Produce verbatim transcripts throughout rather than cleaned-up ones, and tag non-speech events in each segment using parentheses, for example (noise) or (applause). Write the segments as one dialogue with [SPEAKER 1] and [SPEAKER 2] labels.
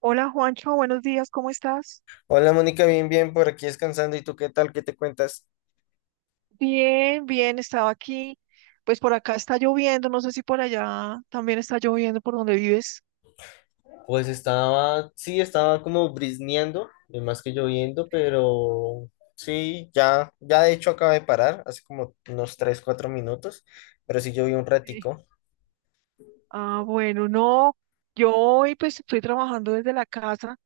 [SPEAKER 1] Hola Juancho, buenos días, ¿cómo estás?
[SPEAKER 2] Hola Mónica, bien, bien, por aquí descansando. ¿Y tú qué tal? ¿Qué te cuentas?
[SPEAKER 1] Bien, bien, estaba aquí. Pues por acá está lloviendo, no sé si por allá también está lloviendo por donde vives.
[SPEAKER 2] Pues estaba, sí, estaba como brisneando, eh, más que lloviendo, pero sí, ya, ya de hecho acabo de parar hace como unos tres cuatro minutos, pero sí llovió un
[SPEAKER 1] Sí.
[SPEAKER 2] ratico.
[SPEAKER 1] Ah, bueno, no, yo hoy pues estoy trabajando desde la casa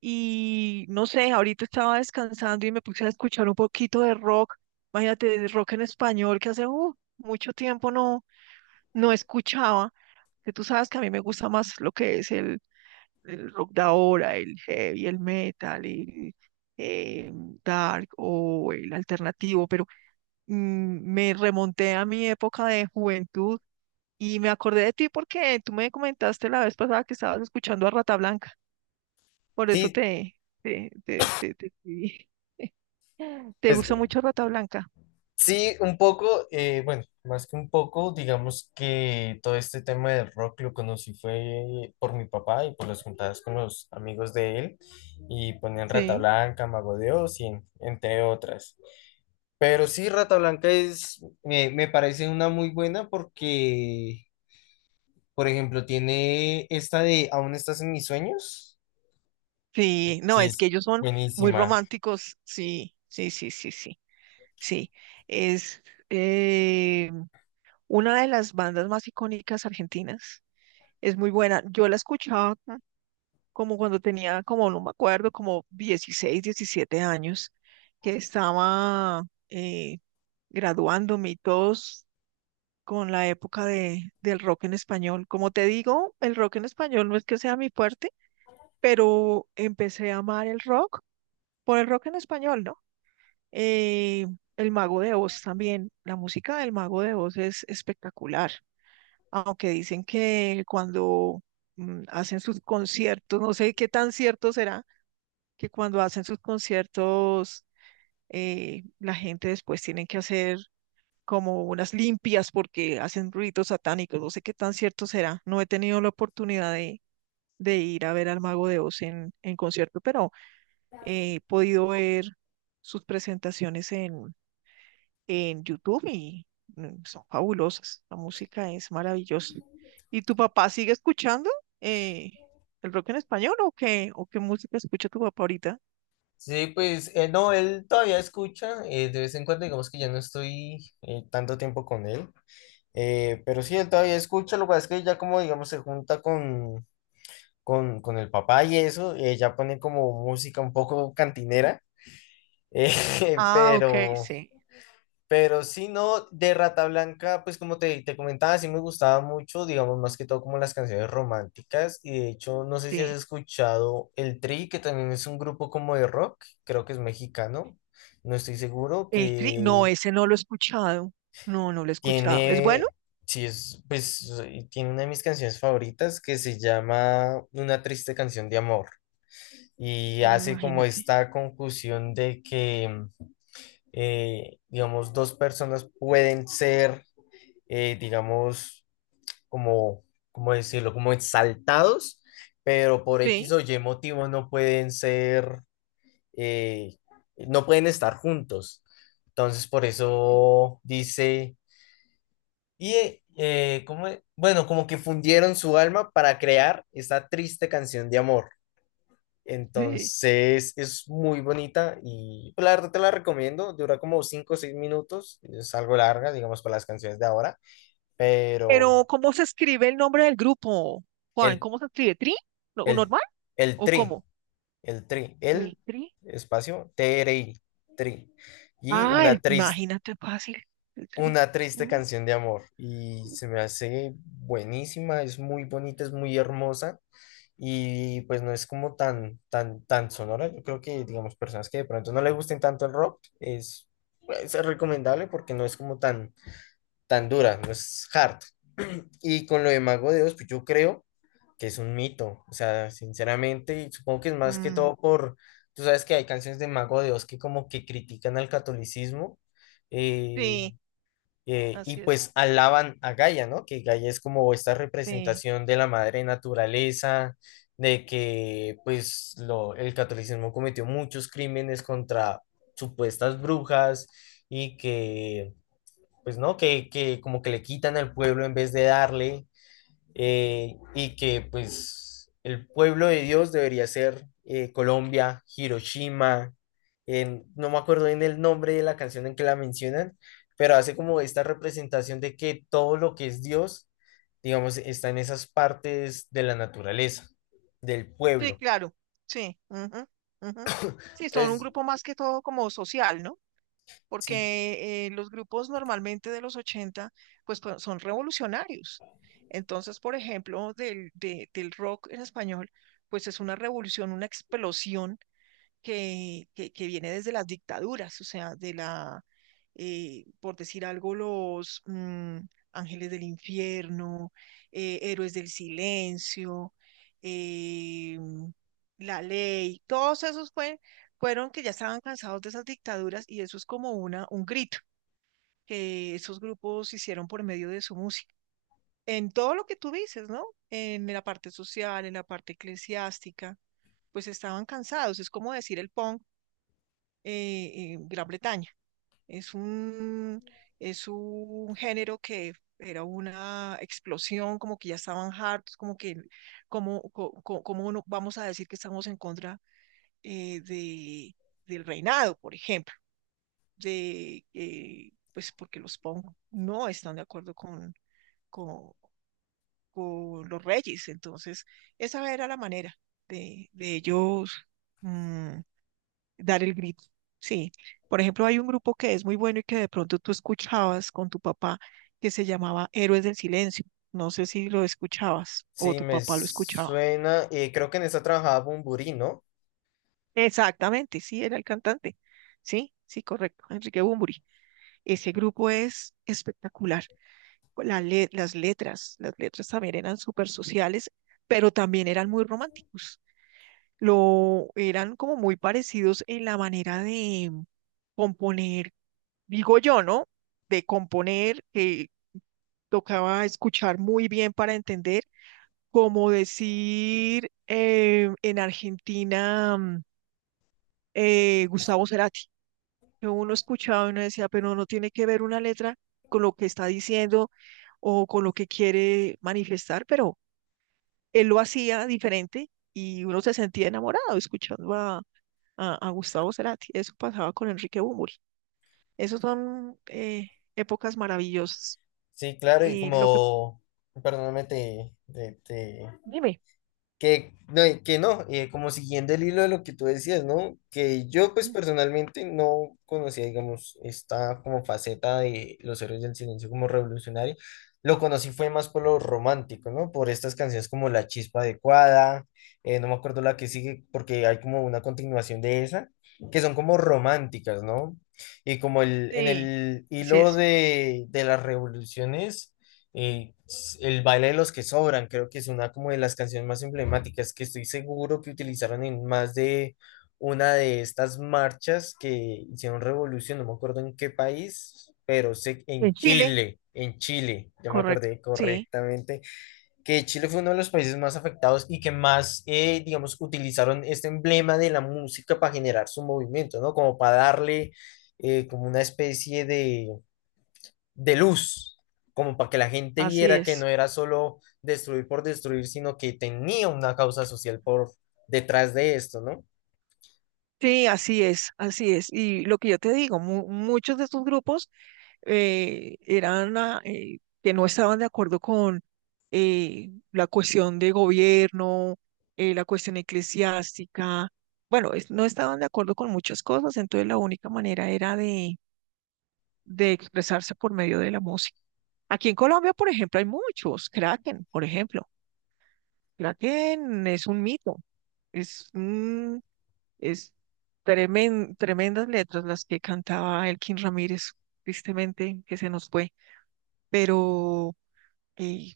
[SPEAKER 1] y no sé, ahorita estaba descansando y me puse a escuchar un poquito de rock, imagínate, de rock en español que hace uh, mucho tiempo no, no escuchaba, que tú sabes que a mí me gusta más lo que es el el rock de ahora, el heavy, el metal, el eh, dark o el alternativo, pero mm, me remonté a mi época de juventud y me acordé de ti porque tú me comentaste la vez pasada que estabas escuchando a Rata Blanca, por eso
[SPEAKER 2] Sí,
[SPEAKER 1] te, te, te, te, te escribí. (laughs) ¿Te
[SPEAKER 2] pues,
[SPEAKER 1] gusta mucho Rata Blanca?
[SPEAKER 2] sí, un poco, eh, bueno, más que un poco, digamos que todo este tema del rock lo conocí fue por mi papá y por las juntadas con los amigos de él, y ponían Rata
[SPEAKER 1] Sí.
[SPEAKER 2] Blanca, Mago de Oz, y en- entre otras. Pero sí, Rata Blanca es, me, me parece una muy buena porque, por ejemplo, tiene esta de Aún estás en mis sueños,
[SPEAKER 1] Sí, no,
[SPEAKER 2] que
[SPEAKER 1] es que
[SPEAKER 2] es
[SPEAKER 1] ellos son muy
[SPEAKER 2] buenísima.
[SPEAKER 1] románticos. Sí, sí, sí, sí, sí, sí. Es, eh, una de las bandas más icónicas argentinas. Es muy buena. Yo la escuchaba como cuando tenía, como no me acuerdo, como dieciséis, diecisiete años, que estaba eh, graduándome y todos con la época de, del rock en español. Como te digo, el rock en español no es que sea mi fuerte, pero empecé a amar el rock por el rock en español, ¿no? Eh, el Mago de Oz también, la música del Mago de Oz es espectacular. Aunque dicen que cuando mm, hacen sus conciertos, no sé qué tan cierto será, que cuando hacen sus conciertos, eh, la gente después tiene que hacer como unas limpias porque hacen ruidos satánicos, no sé qué tan cierto será. No he tenido la oportunidad de, de ir a ver al Mago de Oz en, en concierto, pero he podido ver sus presentaciones en en YouTube y mm, son fabulosas. La música es maravillosa. ¿Y tu papá sigue escuchando eh, el rock en español o qué, o qué música escucha tu papá ahorita?
[SPEAKER 2] Sí, pues eh, no, él todavía escucha, eh, de vez en cuando, digamos que ya no estoy eh, tanto tiempo con él, eh, pero sí, él todavía escucha. Lo que pasa es que ya, como digamos, se junta con, con, con el papá y eso, eh, ya pone como música un poco cantinera, (laughs) eh,
[SPEAKER 1] Ah, ok,
[SPEAKER 2] pero...
[SPEAKER 1] sí,
[SPEAKER 2] Pero si no, de Rata Blanca, pues como te, te comentaba, sí me gustaba mucho, digamos, más que todo como las canciones románticas. Y de hecho, no sé si has
[SPEAKER 1] sí.
[SPEAKER 2] escuchado El Tri, que también es un grupo como de rock, creo que es mexicano, no estoy seguro,
[SPEAKER 1] El cri- no,
[SPEAKER 2] que
[SPEAKER 1] ese no lo he escuchado. No, no lo he escuchado. ¿Es bueno?
[SPEAKER 2] tiene, sí es, pues, y tiene una de mis canciones favoritas que se llama Una triste canción de amor. Y
[SPEAKER 1] Mm,
[SPEAKER 2] hace como
[SPEAKER 1] Imagínate.
[SPEAKER 2] esta conjunción de que, eh, digamos, dos personas pueden ser eh, digamos, como, ¿cómo decirlo? Como exaltados, pero por X
[SPEAKER 1] Sí,
[SPEAKER 2] o Y motivos no pueden ser, eh, no pueden estar juntos. Entonces, por
[SPEAKER 1] sí,
[SPEAKER 2] eso dice, y eh, eh, ¿cómo es? Bueno, como que fundieron su alma para crear esta triste canción de amor.
[SPEAKER 1] sí.
[SPEAKER 2] Entonces es muy bonita y, pues, la verdad, te la recomiendo. Dura como cinco o seis minutos, es algo larga, digamos, para las canciones de ahora, pero
[SPEAKER 1] Pero, ¿cómo se escribe el nombre del grupo, Juan?
[SPEAKER 2] el
[SPEAKER 1] ¿Cómo se escribe? ¿Tri? ¿No-
[SPEAKER 2] El,
[SPEAKER 1] ¿Normal?
[SPEAKER 2] el
[SPEAKER 1] ¿O
[SPEAKER 2] tri,
[SPEAKER 1] cómo?
[SPEAKER 2] el tri, el
[SPEAKER 1] El tri.
[SPEAKER 2] espacio T R I, tri. Y
[SPEAKER 1] Ah,
[SPEAKER 2] una
[SPEAKER 1] el,
[SPEAKER 2] triste,
[SPEAKER 1] imagínate fácil. El tri.
[SPEAKER 2] una triste
[SPEAKER 1] Mm.
[SPEAKER 2] canción de amor. Y se me hace buenísima, es muy bonita, es muy hermosa. Y pues no es como tan, tan, tan sonora. Yo creo que, digamos, personas que de pronto no le gusten tanto el rock, es, pues, es recomendable porque no es como tan, tan dura, no es hard. (clears throat) Y con lo de Mago de Oz, pues yo creo que es un mito, o sea, sinceramente, y supongo que es más que
[SPEAKER 1] Mm,
[SPEAKER 2] todo por, tú sabes que hay canciones de Mago de Oz que como que critican al catolicismo eh,
[SPEAKER 1] sí,
[SPEAKER 2] eh, y
[SPEAKER 1] así es.
[SPEAKER 2] pues alaban a Gaia, ¿no? Que Gaia es como esta
[SPEAKER 1] Sí,
[SPEAKER 2] representación de la madre naturaleza, de que pues lo, el catolicismo cometió muchos crímenes contra supuestas brujas y que, pues no, que, que como que le quitan al pueblo en vez de darle, eh, y que pues el pueblo de Dios debería ser eh, Colombia, Hiroshima, en- no me acuerdo bien el nombre de la canción en que la mencionan, pero hace como esta representación de que todo lo que es Dios, digamos, está en esas partes de la naturaleza, del
[SPEAKER 1] sí,
[SPEAKER 2] pueblo.
[SPEAKER 1] claro. Sí. Ujú, ujú. Sí, son un
[SPEAKER 2] Entonces,
[SPEAKER 1] grupo más que todo como social, ¿no?
[SPEAKER 2] sí,
[SPEAKER 1] Porque eh, los grupos normalmente de los ochenta pues, pues, son revolucionarios. Entonces, por ejemplo, del, de- del rock en español, pues es una revolución, una explosión que, que, que viene desde las dictaduras, o sea, de la, eh, por decir algo, los mm, ángeles del infierno, eh, héroes del silencio, eh, la ley, todos esos fue- fueron que ya estaban cansados de esas dictaduras y eso es como una, un grito que esos grupos hicieron por medio de su música. En todo lo que tú dices, ¿no? En la parte social, en la parte eclesiástica, pues estaban cansados. Es como decir el punk eh, en Gran Bretaña. Es un, es un género que era una explosión, como que ya estaban hartos, como que, como, co- co- como no- vamos a decir que estamos en contra eh, de, del reinado, por ejemplo, de, eh, pues porque los Pong no están de acuerdo con, con, con los reyes. Entonces, esa era la manera de, de ellos. mm, dar el grito. Sí. Por ejemplo, hay un grupo que es muy bueno y que de pronto tú escuchabas con tu papá que se llamaba Héroes del Silencio. No sé si lo escuchabas o
[SPEAKER 2] sí,
[SPEAKER 1] tu
[SPEAKER 2] me
[SPEAKER 1] papá lo escuchaba.
[SPEAKER 2] suena, eh, creo que en esta trabajaba Bumburi, ¿no?
[SPEAKER 1] Exactamente, sí, era el cantante. Sí, sí, correcto. Enrique Bunbury. Ese grupo es espectacular. La le- las letras, las letras también eran súper sociales, pero también eran muy románticos. Lo eran como muy parecidos en la manera de componer digo yo, ¿no? De componer, que tocaba escuchar muy bien para entender, como decir eh, en Argentina mm, eh, Gustavo Cerati, que uno escuchaba y uno decía, pero no tiene que ver una letra con lo que está diciendo o con lo que quiere manifestar, pero él lo hacía diferente y uno se sentía enamorado escuchando a, a, a Gustavo Cerati. Eso pasaba con Enrique Bunbury. Esas son eh, épocas maravillosas.
[SPEAKER 2] Sí, claro, y
[SPEAKER 1] Y lo que
[SPEAKER 2] como, perdóname, te, te, te...
[SPEAKER 1] Dime.
[SPEAKER 2] Que no, y que no, eh, como siguiendo el hilo de lo que tú decías, ¿no? Que yo, pues, personalmente, no conocía, digamos, esta como faceta de los héroes del silencio como revolucionario. Lo conocí fue más por lo romántico, ¿no? Por estas canciones como La Chispa Adecuada, eh, no me acuerdo la que sigue porque hay como una continuación de esa, que son como románticas, ¿no? Y como el, en
[SPEAKER 1] Sí,
[SPEAKER 2] el
[SPEAKER 1] así
[SPEAKER 2] hilo
[SPEAKER 1] es.
[SPEAKER 2] de, de las revoluciones, eh, s- el baile de los que sobran, creo que es una como de las canciones más emblemáticas, que estoy seguro que utilizaron en más de una de estas marchas que hicieron revolución. No me acuerdo en qué país, pero sé
[SPEAKER 1] En
[SPEAKER 2] en
[SPEAKER 1] Chile,
[SPEAKER 2] Chile, en Chile, ya me
[SPEAKER 1] correcto.
[SPEAKER 2] acordé
[SPEAKER 1] Sí,
[SPEAKER 2] correctamente, que Chile fue uno de los países más afectados y que más, eh, digamos, utilizaron este emblema de la música para generar su movimiento, ¿no? Como para darle eh, como una especie de de luz, como para que la gente
[SPEAKER 1] así
[SPEAKER 2] viera que no
[SPEAKER 1] es.
[SPEAKER 2] era solo destruir por destruir, sino que tenía una causa social por detrás de esto, ¿no?
[SPEAKER 1] Sí, así es, así es. Y lo que yo te digo, mu- muchos de estos grupos eh, eran ah, eh, que no estaban de acuerdo con eh, la cuestión de gobierno, eh, la cuestión eclesiástica. Bueno, es- no estaban de acuerdo con muchas cosas, entonces la única manera era de, de expresarse por medio de la música. Aquí en Colombia, por ejemplo, hay muchos, Kraken, por ejemplo. Kraken es un mito, es, un- es tremen- tremendas letras las que cantaba Elkin Ramírez, tristemente que se nos fue, pero eh,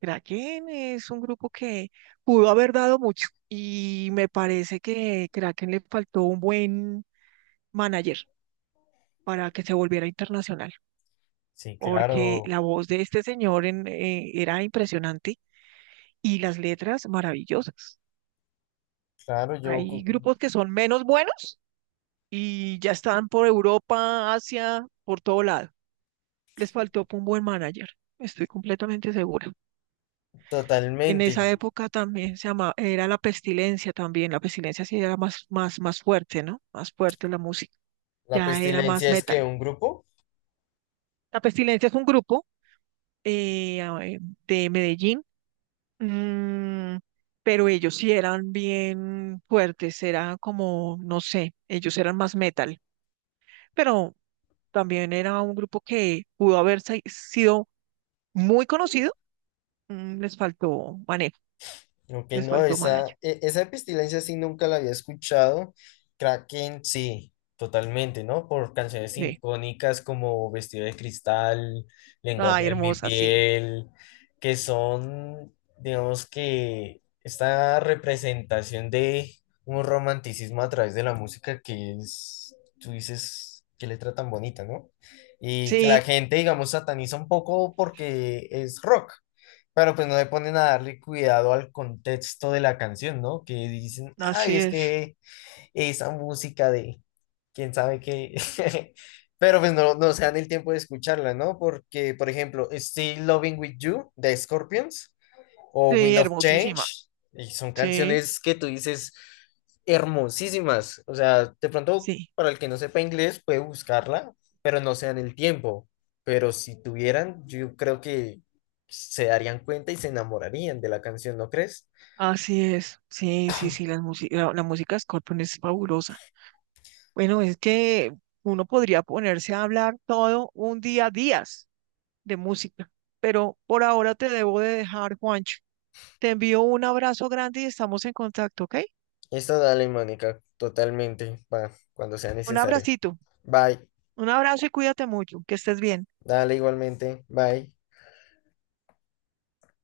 [SPEAKER 1] Kraken es un grupo que pudo haber dado mucho y me parece que Kraken le faltó un buen manager para que se volviera internacional,
[SPEAKER 2] Sí,
[SPEAKER 1] porque
[SPEAKER 2] claro,
[SPEAKER 1] la voz de este señor en- eh, era impresionante y las letras maravillosas.
[SPEAKER 2] claro, yo,
[SPEAKER 1] Hay
[SPEAKER 2] cu-.
[SPEAKER 1] grupos que son menos buenos y ya están por Europa, Asia, por todo lado. Les faltó un buen manager, estoy completamente segura. En
[SPEAKER 2] Totalmente.
[SPEAKER 1] esa época también se llamaba, era la pestilencia también, la pestilencia sí era más, más, más fuerte, ¿no? Más fuerte la música,
[SPEAKER 2] La
[SPEAKER 1] ya era más
[SPEAKER 2] pestilencia es que
[SPEAKER 1] metal.
[SPEAKER 2] un grupo.
[SPEAKER 1] La pestilencia es un grupo eh, a ver, de Medellín, mm, pero ellos sí eran bien fuertes, era como, no sé, ellos eran más metal, pero también era un grupo que pudo haber sa- sido muy conocido, mm, les faltó manejo,
[SPEAKER 2] Ok,
[SPEAKER 1] les
[SPEAKER 2] no,
[SPEAKER 1] faltó malayo.
[SPEAKER 2] esa, e- esa pestilencia sí nunca la había escuchado. Kraken, sí, totalmente, ¿no? Por canciones
[SPEAKER 1] Sí.
[SPEAKER 2] icónicas como Vestido de Cristal, Lenguaje
[SPEAKER 1] Ay,
[SPEAKER 2] de mi
[SPEAKER 1] hermosa, sí.
[SPEAKER 2] piel, que son, digamos que, esta representación de un romanticismo a través de la música que es, tú dices, qué letra tan bonita, ¿no? Y que la
[SPEAKER 1] Sí,
[SPEAKER 2] gente, digamos, sataniza un poco porque es rock. Pero pues no le ponen a darle cuidado al contexto de la canción, ¿no? Que dicen, ay,
[SPEAKER 1] así
[SPEAKER 2] es
[SPEAKER 1] es.
[SPEAKER 2] que esa música de quién sabe qué. (laughs) Pero pues no, no se dan el tiempo de escucharla, ¿no? Porque, por ejemplo, Still Loving With You de Scorpions o
[SPEAKER 1] Sí,
[SPEAKER 2] Wind of
[SPEAKER 1] hermosísima.
[SPEAKER 2] Change, y son
[SPEAKER 1] Sí,
[SPEAKER 2] canciones que tú dices hermosísimas. O sea, de pronto,
[SPEAKER 1] sí,
[SPEAKER 2] para el que no sepa inglés, puede buscarla, pero no se dan el tiempo. Pero si tuvieran, yo creo que se darían cuenta y se enamorarían de la canción, ¿no crees?
[SPEAKER 1] así es. Sí, sí, sí, las musi- la, la música de Scorpion es fabulosa. Bueno, es que uno podría ponerse a hablar todo un día, días de música, pero por ahora te debo de dejar, Juancho. Te envío un abrazo grande y estamos en contacto, ¿ok?
[SPEAKER 2] Esto dale, Mónica, totalmente, va, cuando sea
[SPEAKER 1] Un
[SPEAKER 2] necesario.
[SPEAKER 1] abracito,
[SPEAKER 2] Bye,
[SPEAKER 1] un abrazo y cuídate mucho, que estés bien.
[SPEAKER 2] dale igualmente, bye.